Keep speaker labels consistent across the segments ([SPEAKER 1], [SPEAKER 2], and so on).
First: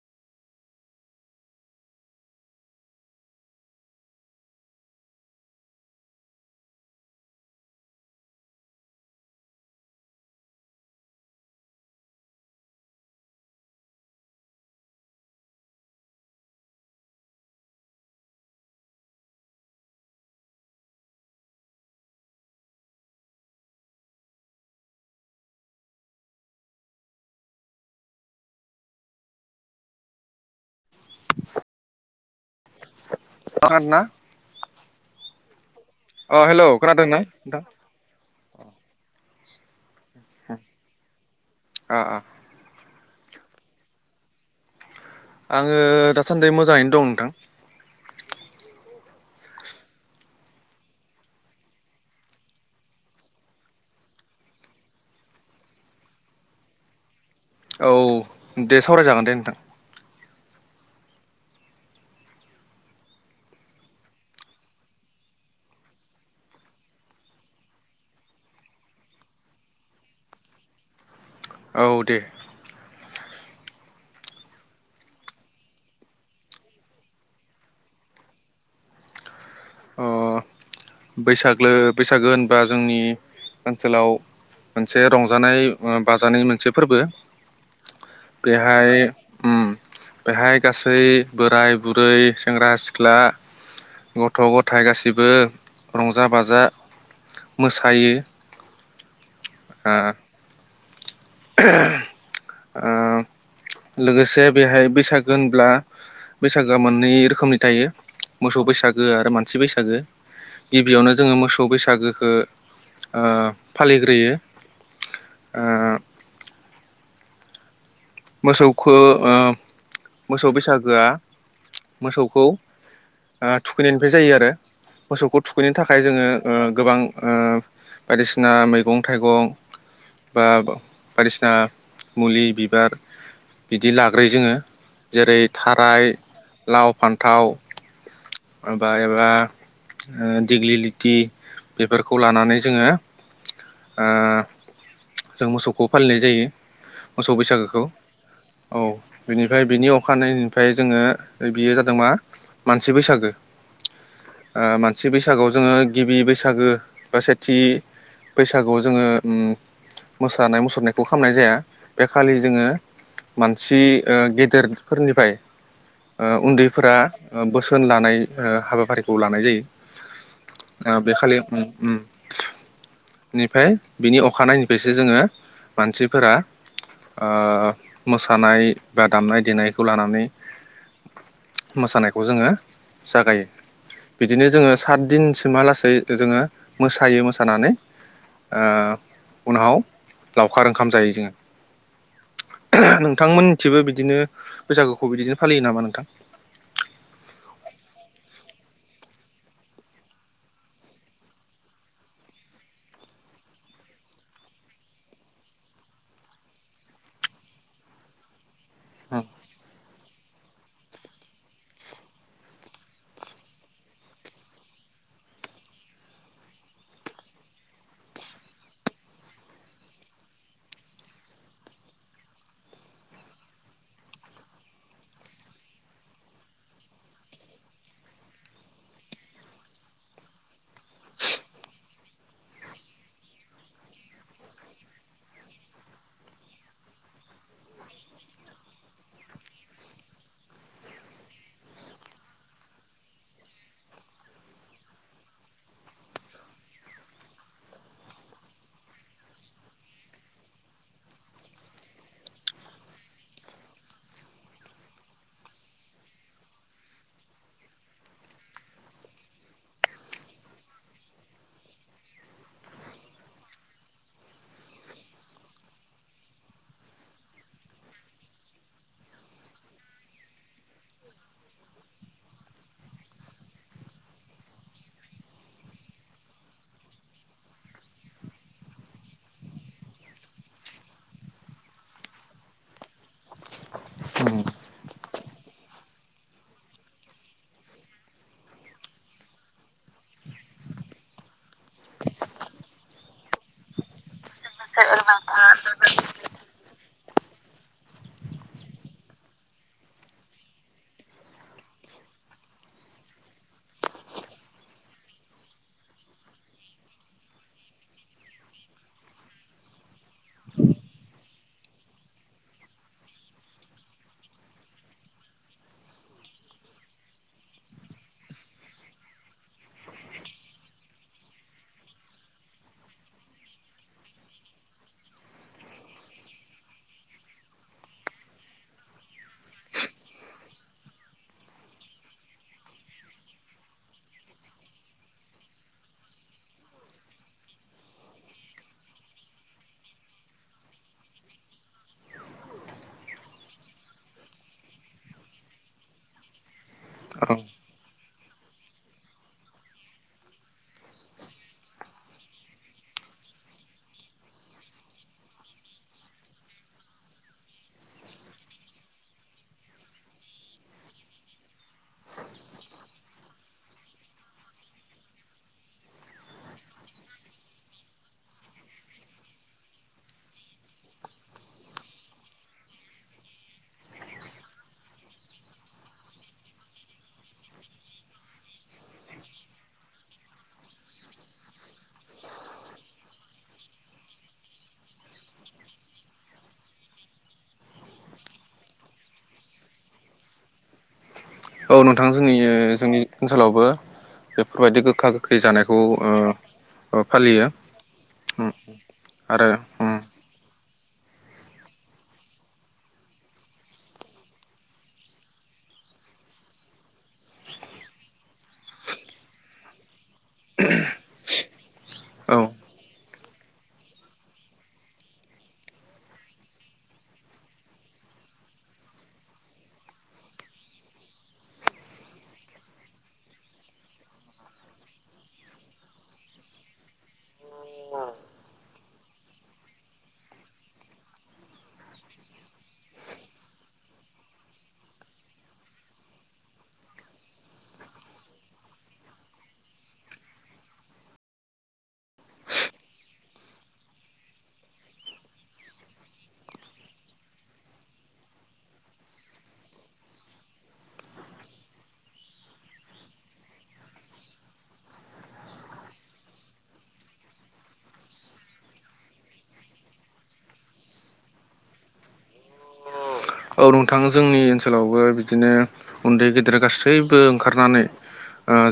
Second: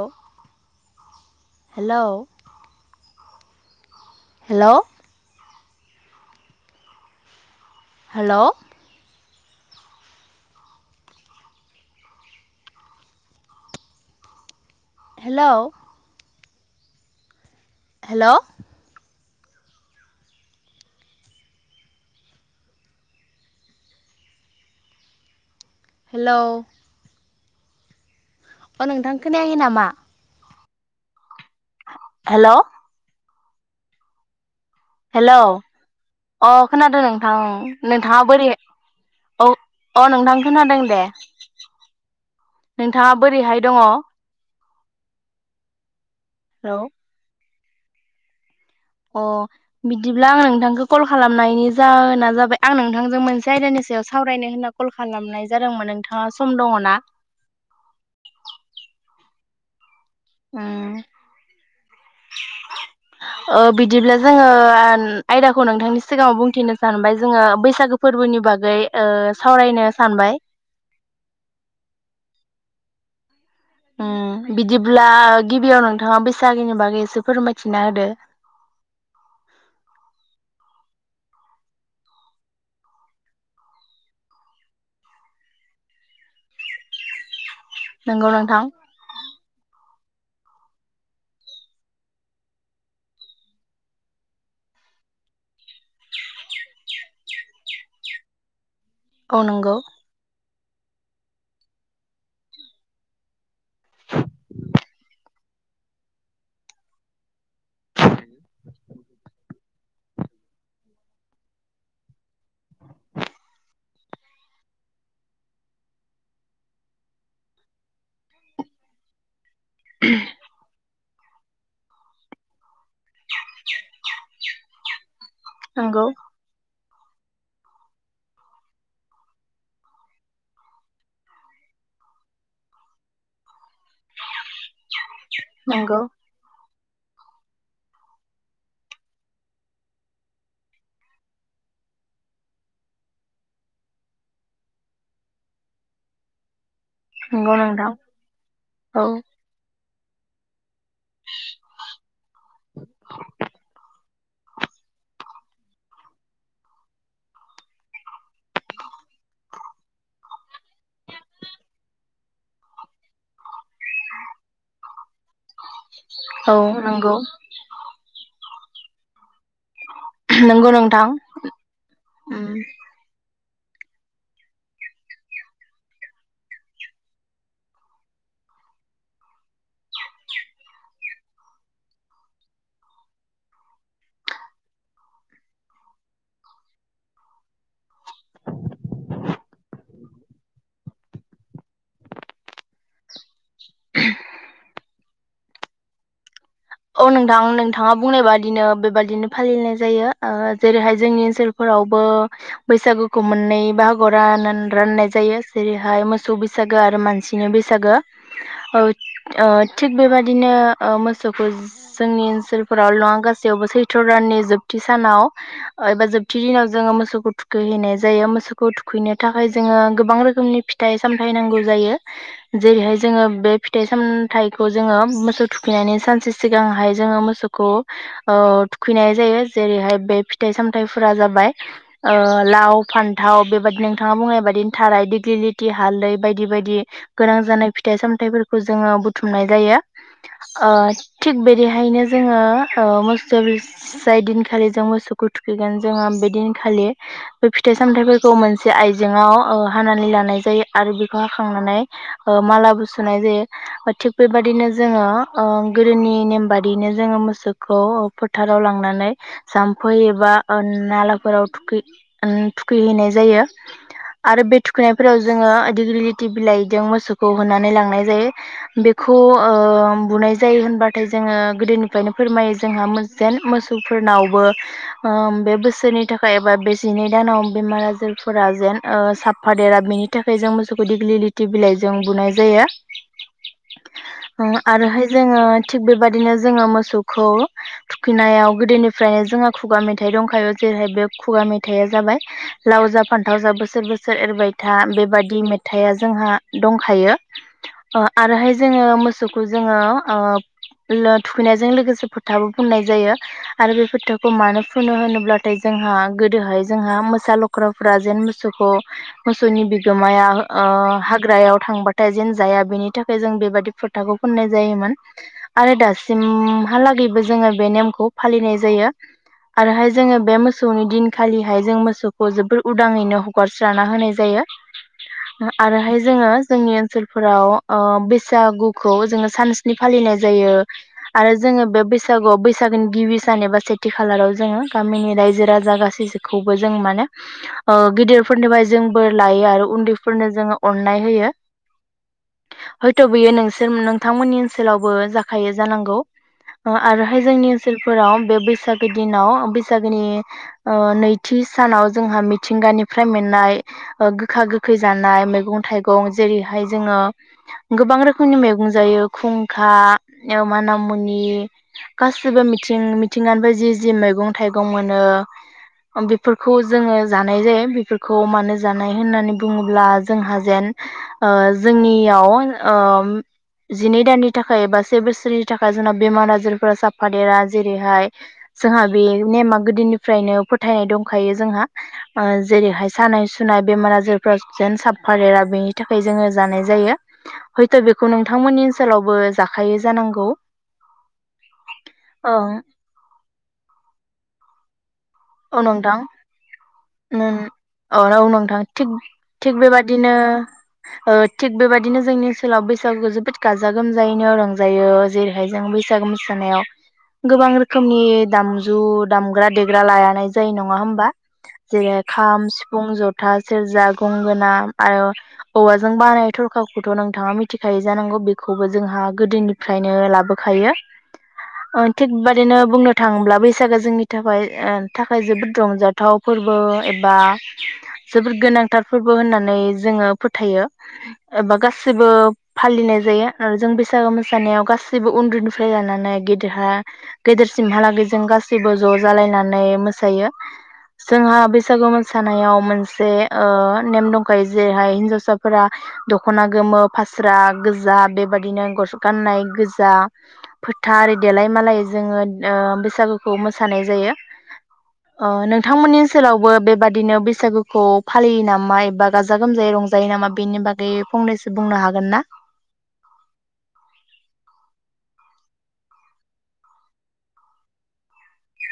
[SPEAKER 1] औ hello hello hello hello hello hello अ नोंथां खोनायाखै नामा
[SPEAKER 2] [unintelligible]
[SPEAKER 1] हेल'
[SPEAKER 2] खोनादोंना?
[SPEAKER 1] हेल' अ खोनादो नोंथां नोंथाङा बोरै औ। अ नोंथां खोनादों दे नोंथाङा बोरैहाय दङ?
[SPEAKER 2] आङो दासान्दि
[SPEAKER 1] हेल'
[SPEAKER 2] मोजाङैनो दं नोंथां।
[SPEAKER 1] अ बिदिब्ला आं नोंथांखौ कल खालामनायनि जाहोना जाबाय आं नोंथांजों मोनसे आयदानि सायाव सावरायनो होनना कल खालामनाय जादोंमोन नोंथाङा सम दङ ना?
[SPEAKER 2] औ दे सावरायजागोन दे नोंथां।
[SPEAKER 1] ओम बिदिब्ला जोङो आयदाखौ नोंथांनि सिगाङाव बुंथिनो सानबाय जोङो बैसागो फोरबोनि बागै ओ सावरायनो सानबाय।
[SPEAKER 2] औ दे।
[SPEAKER 1] ओम बिदिब्ला गिबियाव नोंथाङा बैसागोनि बागैसो फोरमायथिना होदो।
[SPEAKER 2] अ बैसाग्लो बैसागो होनबा जोंनि ओनसोलाव मोनसे रंजानाय बाजानाय मोनसे फोरबो।
[SPEAKER 1] नंगौ नोंथां
[SPEAKER 2] बेहाय ओ बेहाय गासै बोराय -बुरै, सेंग्रा -सिख्ला [unintelligible] गथ'- गथाइ गासिबो रंजा -बाजा मोसायो।
[SPEAKER 1] औ नंगौ।
[SPEAKER 2] [unintelligible] लोगोसे बेहाय बैसागो होनब्ला बैसागोआ मोननै रोखोमनि थायो मोसौ बैसागो आरो मानसि बैसागु। बैसागो गिबियावनो जोङो मोसौ बैसागोखो ओ फालिग्रोयो ओ मोसौखो ओ मोसौ बैसागोआ मोसौखौ ओ थुखैनायनिफ्राय जायो आरो। मोसौखौ थुखैनो थाखाय
[SPEAKER 1] नंगौ
[SPEAKER 2] जोङो ओ गोबां ओ बायदिसिना मैगं -थाइगं बा बायदिसिना मुलि बिबार बिदि लाग्रोयो जोङो जेरै थाराय
[SPEAKER 1] नंगौ
[SPEAKER 2] लाव फान्थाव माबा एबा दिग्लि लिटि बेफोरखौ लानानै ओ जोङो जों मोसौखौ फालिनाय जायो। मोसौ
[SPEAKER 1] नंगौ
[SPEAKER 2] बैसागोखौ
[SPEAKER 1] नोंथां
[SPEAKER 2] औ बिनिफ्राय बिनि अखानायै निफ्राय [unintelligible] फ्राय जोङो बियो जादों मा मानसि बैसागो। ओ मानसि बैसागोआव जोङो गिबि बैसागो बा सेथि बैसागोआव जोङो ओ मोसानाय मुसुरनायखौ खालामामनाय जाया बे खालि जोङो मानसि ओ गेदेर [unintelligible] फोरनिफ्राय ओ
[SPEAKER 1] औ
[SPEAKER 2] उन्दैफोरा
[SPEAKER 1] नंगौ
[SPEAKER 2] ओ बोसोन लानाय ओ हाबाफारिखौ [unintelligible] [unintelligible] जायो
[SPEAKER 1] नंगौ नोंथां
[SPEAKER 2] ओ खालि ओम ओम।
[SPEAKER 1] उम
[SPEAKER 2] बेनिफ्राय बिनि अखानायनायनिफ्रायसो जोङो मानसिफोरा ओ मोसानाय बा दामनाय देनायखौ लानानै मोसानायखौ जोङो जागायो। बिदिनो जोङो सात दिनसिमहालासै जोङो मोसायो मोसानानै ओ उनाव लावखारो ओंखाम जायो जोङो नोंथांमोन थिबो बिदिनो बैसागुखौ बिदिनो फालियो नामा नोंथां?
[SPEAKER 1] औ नोंथां नोंथाङा बुंनाय बादिनो बेबादिनो फालिनाय जायो। ओ जेरैहाय जोंनि ओनसोलफोरावबो बैसागोखौ मोननै बाहागोआव रान राननाय जायो। जेरैहाय मोसौ बैसागो आरो मानसिनि बैसागो औ ओ थिग बेबादिनो अ मोसौ जोंनि ओनसोल फोराव लङ गासैयावबो सैथ्र' दाननि जोबथि सानाव एबा जोबथि दिनाव जोङो मोसौखौ थुखैहैनाय जायो मोसौखौ थुखैनो थाखाय जोङो गोबां रोखोमनि फिथाइ सामथाय नांगौ जायो। जेरैहाय जोङो बे फिथाइ सामथायाइखौ जोङो मोसौ थुखैनायनि सान्स सिगांहाय जोङो मोसौखौ थुखैनाय ओ जायो। जेरैहाय बे फिथाइ सामथाइफोरा जाबाय ओ लाव फान्थाव बेबादि नोंथाङा बुङनाय बादिनो थाराय दिग्लिलिथि हालदै बायदि बायदि गोनां जानाय फिथाइ सामथाइफोरखौ जोङो बुथुमनाय जायो ओ थिग बेदिहायनो जोङो ओ मोसौ जाय दिनखालि जों मोसौखौ थुखैगोन जोङो बे दिनखालि बे फिथाइ सामथाइफोरखौ मोनसे आइजेंआव ओ हानानै लानाय जायो आरो बेखौ हाखांनानै मालाबोुसुनाय जायो थिग बेबाददिनो जोङो ओं गोदोनि नेम बादियैनो जोङो मोसौखौ फोथाराव लांनानै जाम्फै एबा नालाफोराव थुखै थुखैहैनाय जायो। आरो बे थुखैनायफोराव जोङो दिग्रि लथि बिलाइजों मोसौखौ होनानै लांनाय जायो बेखौ बुनाय जा जायो होनबाथाय जोङो गोदोनिफ्रायनो फोरमायो जोंहा जेन मोसौफोरनावबो ओ बे बोसोरनि थाखाय एबा बेसिनि दानाव बेमार आजारफोरा जेन ओ साफ देरा बेनि थाखाय जों मोसौखौ दिग्लि लिथि बिलाइजों बुनाय जायो। ओ आरोहाय जोङो थिग बेबायाददिनो जोङो मोसौखौ थुखैनायाव गोदोनिफ्रायनो जोंङहा खुगा मेथाइ दंखायो जेरैहाय बे खुगा मेथाइया जाबाय लाव जा फान्थाव जा बोसोर बोसोर एओरैबाय हा बेबादि मेथाइआ जोंहा दंखायो। आरोहाय जोङो मोसौखौ जोङो ओ थुखैनायजों लोगोसे फोथाबो फुननाय जायो। आरो बे फोथाखौ मानो फुनो होनोब्लाथाय जोंहा गोदोहाय जोंहा मोसा लख्राफ्रा जेन मोसौखौ मोसौनि बिगोमाया हाग्रायाव थांबाथाय जेन जाया बेनि थाखाय जों बेबाददि फोथाखौ फुननाय जायोमोन। आरो दासिमहालागैबो जोङो बे नेमखौ फालिनाय जायो। आरोहाय जोङो बे मोसौनि दिनखालिहाय जों मोसौखौ जोबोर उदाङैनो हगारस्रा होनाय जायो। आरोहाय जोङो जोंनि ओनसोलफोराव बैसागुखौ जोङो सानसे नि फालिनाय जायो। आरो जोङो बे बैसागुआव बैसागोनि गिबि सान एबा सेथि खालाराव जोङो गामिनि रायजो राजा गासैखौबो जों माने गिदिरफोरनिफ्राय जोंबो लायो आरो उन्दैफोरनो जोङो अननाय होयो हयथ' बियो नोंसोर नोंथांमोननि ओनसोलावबो जाखायो जानांगौ? आरोहाय जोंनि ओनसोलफोराव बे बैसागो दिनाव बैसागोनि नैथि सानाव जोंहा मिथिंगानिफ्राय मोननाय गोखा गोखै जानाय मैगं थाइगं जेरैहाय जोङो गोबां रोखोमनि मैगं जायो खुंखा माना मुनि गासिबो मिथिं मिथिंगानिफ्राय जि जि मैगं थाइगं मोनो बेफोरखौ जोङो जानाय जायो बेफोरखौ मानो जानाय होननानै बुङोब्ला जोंहा जेन जोंनियाव ओम जिनै दाननि थाखाय एबा से बोसोरनि थाखाय जोंना बेमार आजारफोरा्रा साफा देरा जेरैहाय जोंहा बे नेमा गोदोनिफ्रायनो फोथायनाय दंखायो जोंहा जेरैहाय सानाय सुनाय बेमार आजारफोरा्रा जेन साफा देरा बेनि थाखाय जोङो जानाय जायो हयथ' बेखौ नों नोंथांमोननि ओनसोलावबो जाखायै जानांगौ?
[SPEAKER 2] औ नोंथां जोंनि
[SPEAKER 1] ओं
[SPEAKER 2] जोंनि ओनसोलावबो बेफोरबायदि गोखा गो
[SPEAKER 1] औ नोंथां
[SPEAKER 2] फालियो
[SPEAKER 1] ओ अ
[SPEAKER 2] उम
[SPEAKER 1] नोंथां थिग
[SPEAKER 2] आरो
[SPEAKER 1] थिग
[SPEAKER 2] उम
[SPEAKER 1] बेबायदिनो ओ थिग बेबायाददिनो जोंनि ओनसोलाव बैसागुखौ जोबोद गाजा गोमजायैनो रंजायो जेरैहाय जों बैसागु मोसानायाव गोबां रोखोमनि दामजु दामग्रा देग्रा लाया लानाय जायो नङा होमबा? जेरै
[SPEAKER 2] औ
[SPEAKER 1] खाम सिफुं ज'था सेरजा गंगोना आरो औवाजों बानाय थरखाखौथ' नोंथाङा मिथिखायो जानांगौ बेखौबो जोंहा गोदोनिफ्रायनो लाबोखायो थिग बेाददिनो बुंनो थाङोब्ला बैसागो जोंनि थाखाय ओ थाखाय जोबोद रंजाथाव फोरबो एबा जोबोद गोनांथार फोरबो होननानै जोङो फोथायो एबा गासैबो फालिनाय जायो आरो जों बैसागो मोसानायाव गासैबो उन्दैुनिफ्राय लानानै गेदेरहा गेदेरसिमहालागै जों गाैबो ज' जालायनानै मो मोसायो जोंहा बैसागु मोसानायाव मोनसे ओ नेम दंखायो जेरैहाय हिनजावसाफोरा दख'ना गोमो फास्रा गोजा बेबाददिनो गस गाननाय गोजा फोथा आररि देलाय मालाय ओ जोङो बैसागुखौ मोसानाय जायो। अ नोंथांमोननि ओनसोलावबो बेबादिनो बैसागुखौ फालियो नामा एबा गाजा गोमजायै रंजायो नामा बेनि बागै फंनैसो बुंनो हागोन ना?
[SPEAKER 2] औ नोंथां जोंनि ओनसोलावबो बिदिनो उन्दै गेदेर गासैबो ओंखारनानै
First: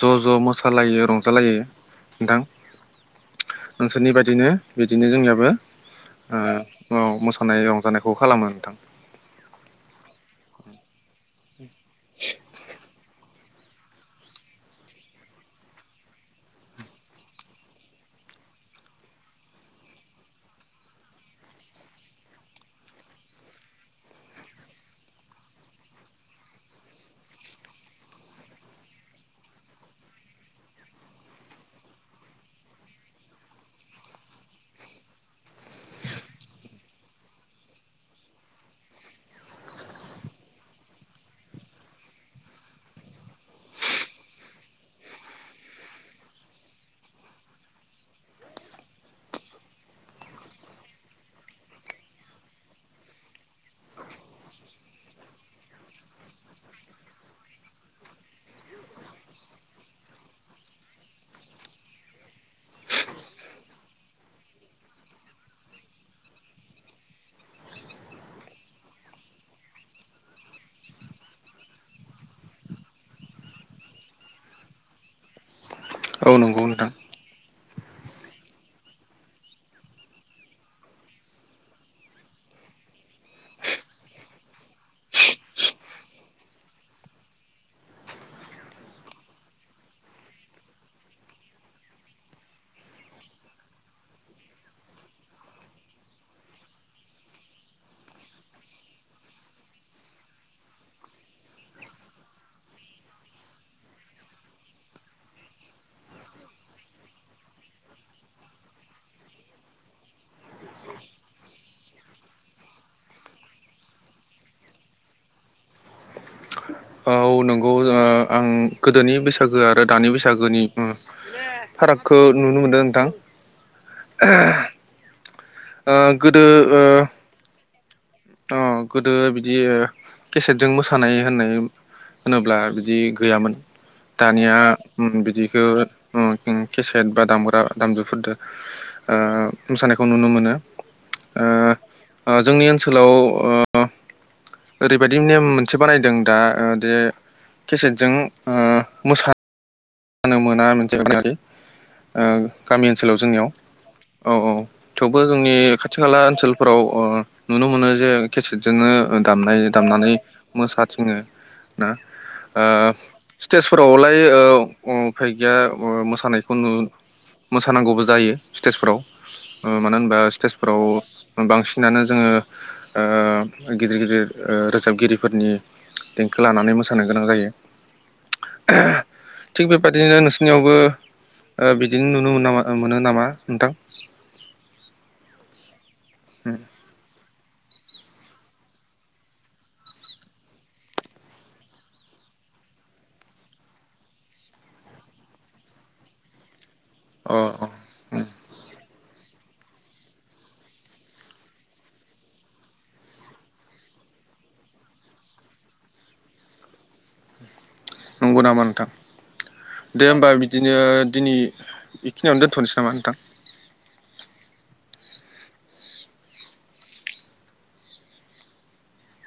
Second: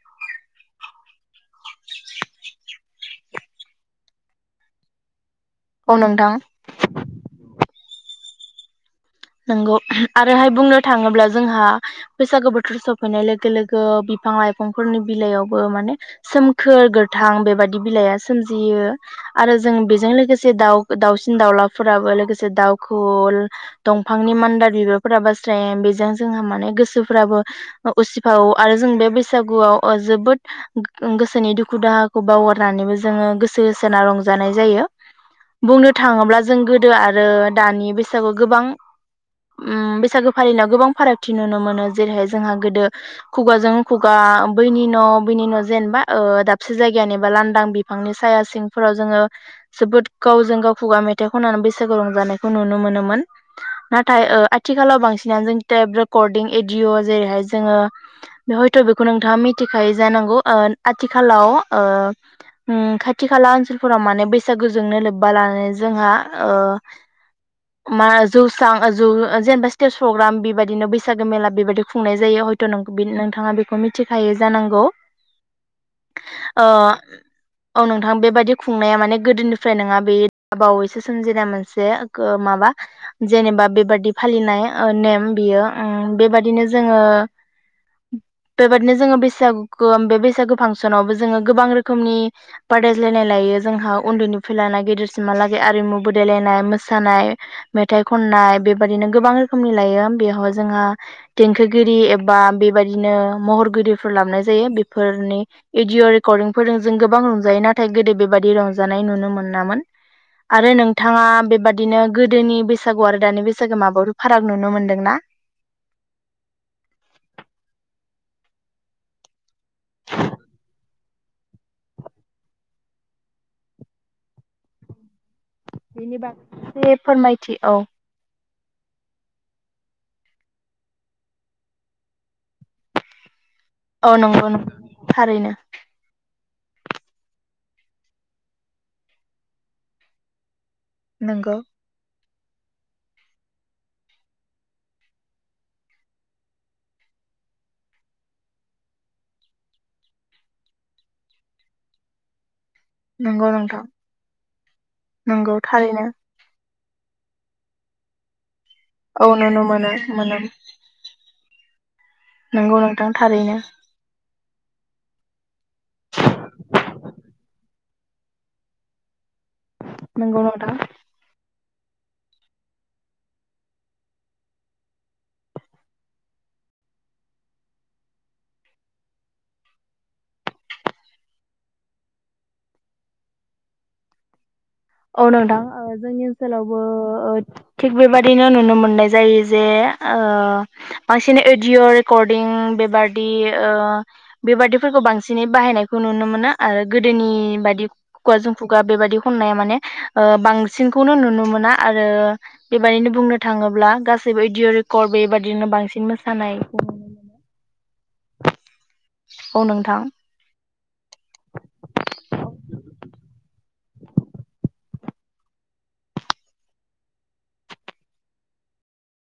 [SPEAKER 2] ज' ज' मोसालायो रंजालायो नोंथां नोंसोरनि बायदिनो बिदिनो जोंनियाबो औ मोसानाय रंजानायखौ खालामो नोंथां।
[SPEAKER 1] न आरोहाय बुंनो थाङोब्ला जोंहा बैसागु बोथोर सफ सफैनाय लोगो लोगो बिफां लाइफांफोरनि बिलाइयावबो माने सोमखोर गोथां बेबादि बिलाइआ सोमजियो आरो जों बेजों लोगोसे दाउ दाउसिन दाउलाफोराबो लोगोसे दाउखौवौ दंफांनि मान्दार बिबारफोरा बास्राय बेजों जोंहा माने गोसोफ्राबो उसिफावो आरो जों बे बैसागुआव जोबोद गोसोनि दुखु दाहाखौ बावगारनानैबो जोङो गोसो होसोना रंजानाय जायो बुंनो थाङोब्ला जों गोदो आरो दानि बैसागुआव गोबां बैसागो फालिनायाव गोबां फारागथि नुनो मोनो जेरैहाय जोंहा गोदो खुगाजों खुगा बैनि न' बैनि न' जेनेबा दाबसे जायगानिबा लांदां बिफांनि साया सिंफोराव जोङो जोबोद गावजों गाव खुगा मेथाइ खननानै बैसागो रंजानायखौ नुनो मोनोमोन नाथाय आथिखालाव बांसिनानो जों टाइप रेकर्डिं एदििअ' जेरैहाय जोङो हयथ' बेखौ नोंथाङा मिथिखायो जानांगौ आथिखालाव खाथि खाला ओनसोलफोराव माने बैसागुजोंनो लोब्बा लानानै जोंहा मा जौस्रां जौ जेनेबा स्टेज प्रग्राम बेबायदिनो बैसागो मेला बेबायदि खुंनाय जायो हयथ' नोंथाङा बेखौ मिथिखायै जानांगौ
[SPEAKER 2] औ नंगौ
[SPEAKER 1] आ
[SPEAKER 2] नोंथां
[SPEAKER 1] औ नोंथां बेबायदि खुंनाया माने गोदोनिफ्राय नङा बे द बावैसो सोमजिनाय मोनसे माबा जेनेबा बेबादि फालिनाय नेम बियो बेबादिनो जोङो बेबादिनो जोङो बैसागुखौ बे बैसागु फांसनावबो जोङो गोबां रोखोमनि बादायज्लायनाय लायो जोंहा उन्दैनिफ्राय लाना गेदेरसिमहालागै आरिमु बदायलायनाय मोसानाये मेथाइ खननाय बेबादिनो गोबां रोखोमनि लायो बेयावाय जोंहा देंखोगिरि एबा बेबायदिनो महरगिरिफोर लाबाय जायो बेफोरनि भडअ' रेकर्डिंफोरजों जों गोबां रंजायो नाथाय गोदो बेबादि रंजानाय नुनो मोनामोन आरो नोंथाङा बेबादिनो गोदोनि बे बैसागु आरो दानि बैसागु माबेयावबा फाराग नुनो मोनदोंना।
[SPEAKER 2] औ नंगौ आं गोदोनि बैसागु। बैसागु आरो दानि बैसागुनि। फारागखौ नुनो मोनदों नोंथां। ओं।
[SPEAKER 1] बेनि बागै एसे फोरमायथि औ।
[SPEAKER 2] अ गोदो बिदि केसेटजों मोसानाय होननाय होनोब्ला बिदि गैयामोन।
[SPEAKER 1] औ नंगौ
[SPEAKER 2] दानिया
[SPEAKER 1] नंगौ थारैनो
[SPEAKER 2] बिदिखौ। केसेट बा दामग्रा दामजुफोरजों मोसानायखौ नुनो मोनो। ओ
[SPEAKER 1] नंगौ।
[SPEAKER 2] जोंनि ओनसोलाव। ओनसोलाव ओरैबायदि नेम मोनसे बानायदों दा जे केसेटजों मोसा। मोसानो मोना मोनसे। गामि ओनसोलाव
[SPEAKER 1] नंगौ
[SPEAKER 2] जोंनियाव
[SPEAKER 1] नोंथां
[SPEAKER 2] औ औ थेवबो जोंनि
[SPEAKER 1] नंगौ
[SPEAKER 2] खाथि
[SPEAKER 1] थारैनो
[SPEAKER 2] खाला ओनसोलफोराव। नुनो मोनो जे केसेटजोंबो। जोंनो
[SPEAKER 1] औ
[SPEAKER 2] दामनाय
[SPEAKER 1] नुनो मोनो
[SPEAKER 2] दामनानै
[SPEAKER 1] मोनो
[SPEAKER 2] मोसाथिंङो। ना।
[SPEAKER 1] नंगौ नोंथां थारैनो
[SPEAKER 2] स्टेजफोरावलाय। उफाय गैया मोसानायखौ नुयो मोसानांगौबो जायो स्टेजफोराव। मानो होनबा
[SPEAKER 1] नंगौ नोंथां
[SPEAKER 2] स्टेजफ्राव बांसिन। बिदिनो जोङो गिदिर गिदिर रोजाबगिरिफोरनि देंखो लानानै मोसानो गोनां जायो। थिग बेबादिनो नोंसोरनियावबो बिदिनो नुनो मोनो नामा नोंथां।
[SPEAKER 1] औ नोंथां। जोंनि ओनसोलावबो। थिग बेबादिनो नुनो मोननाय जायो जे बांसिनै अडिय रेकर्डिं बेबादि बेबादिफोरखौ बांसिनै बाहायनायखौ नुनो मोनो। आरो गोदोनि
[SPEAKER 2] अ
[SPEAKER 1] बायदि खुगाजों खुगा। बेबायदि खननाया माने। बांसिनखौनो नुनो मोना आरो बेबायदिनो बुंनो थाङोब्ला गासैबो अडिअ रेकर्ड बेबादिनो बांसिन मोसानायखौ नुनो मोनो।
[SPEAKER 2] नंगौ नामा नोंथां
[SPEAKER 1] औ नोंथां
[SPEAKER 2] दे होमबा बिदिनो। दिनै बेखिनियावनो दोन्थनोसै नामा नोंथां।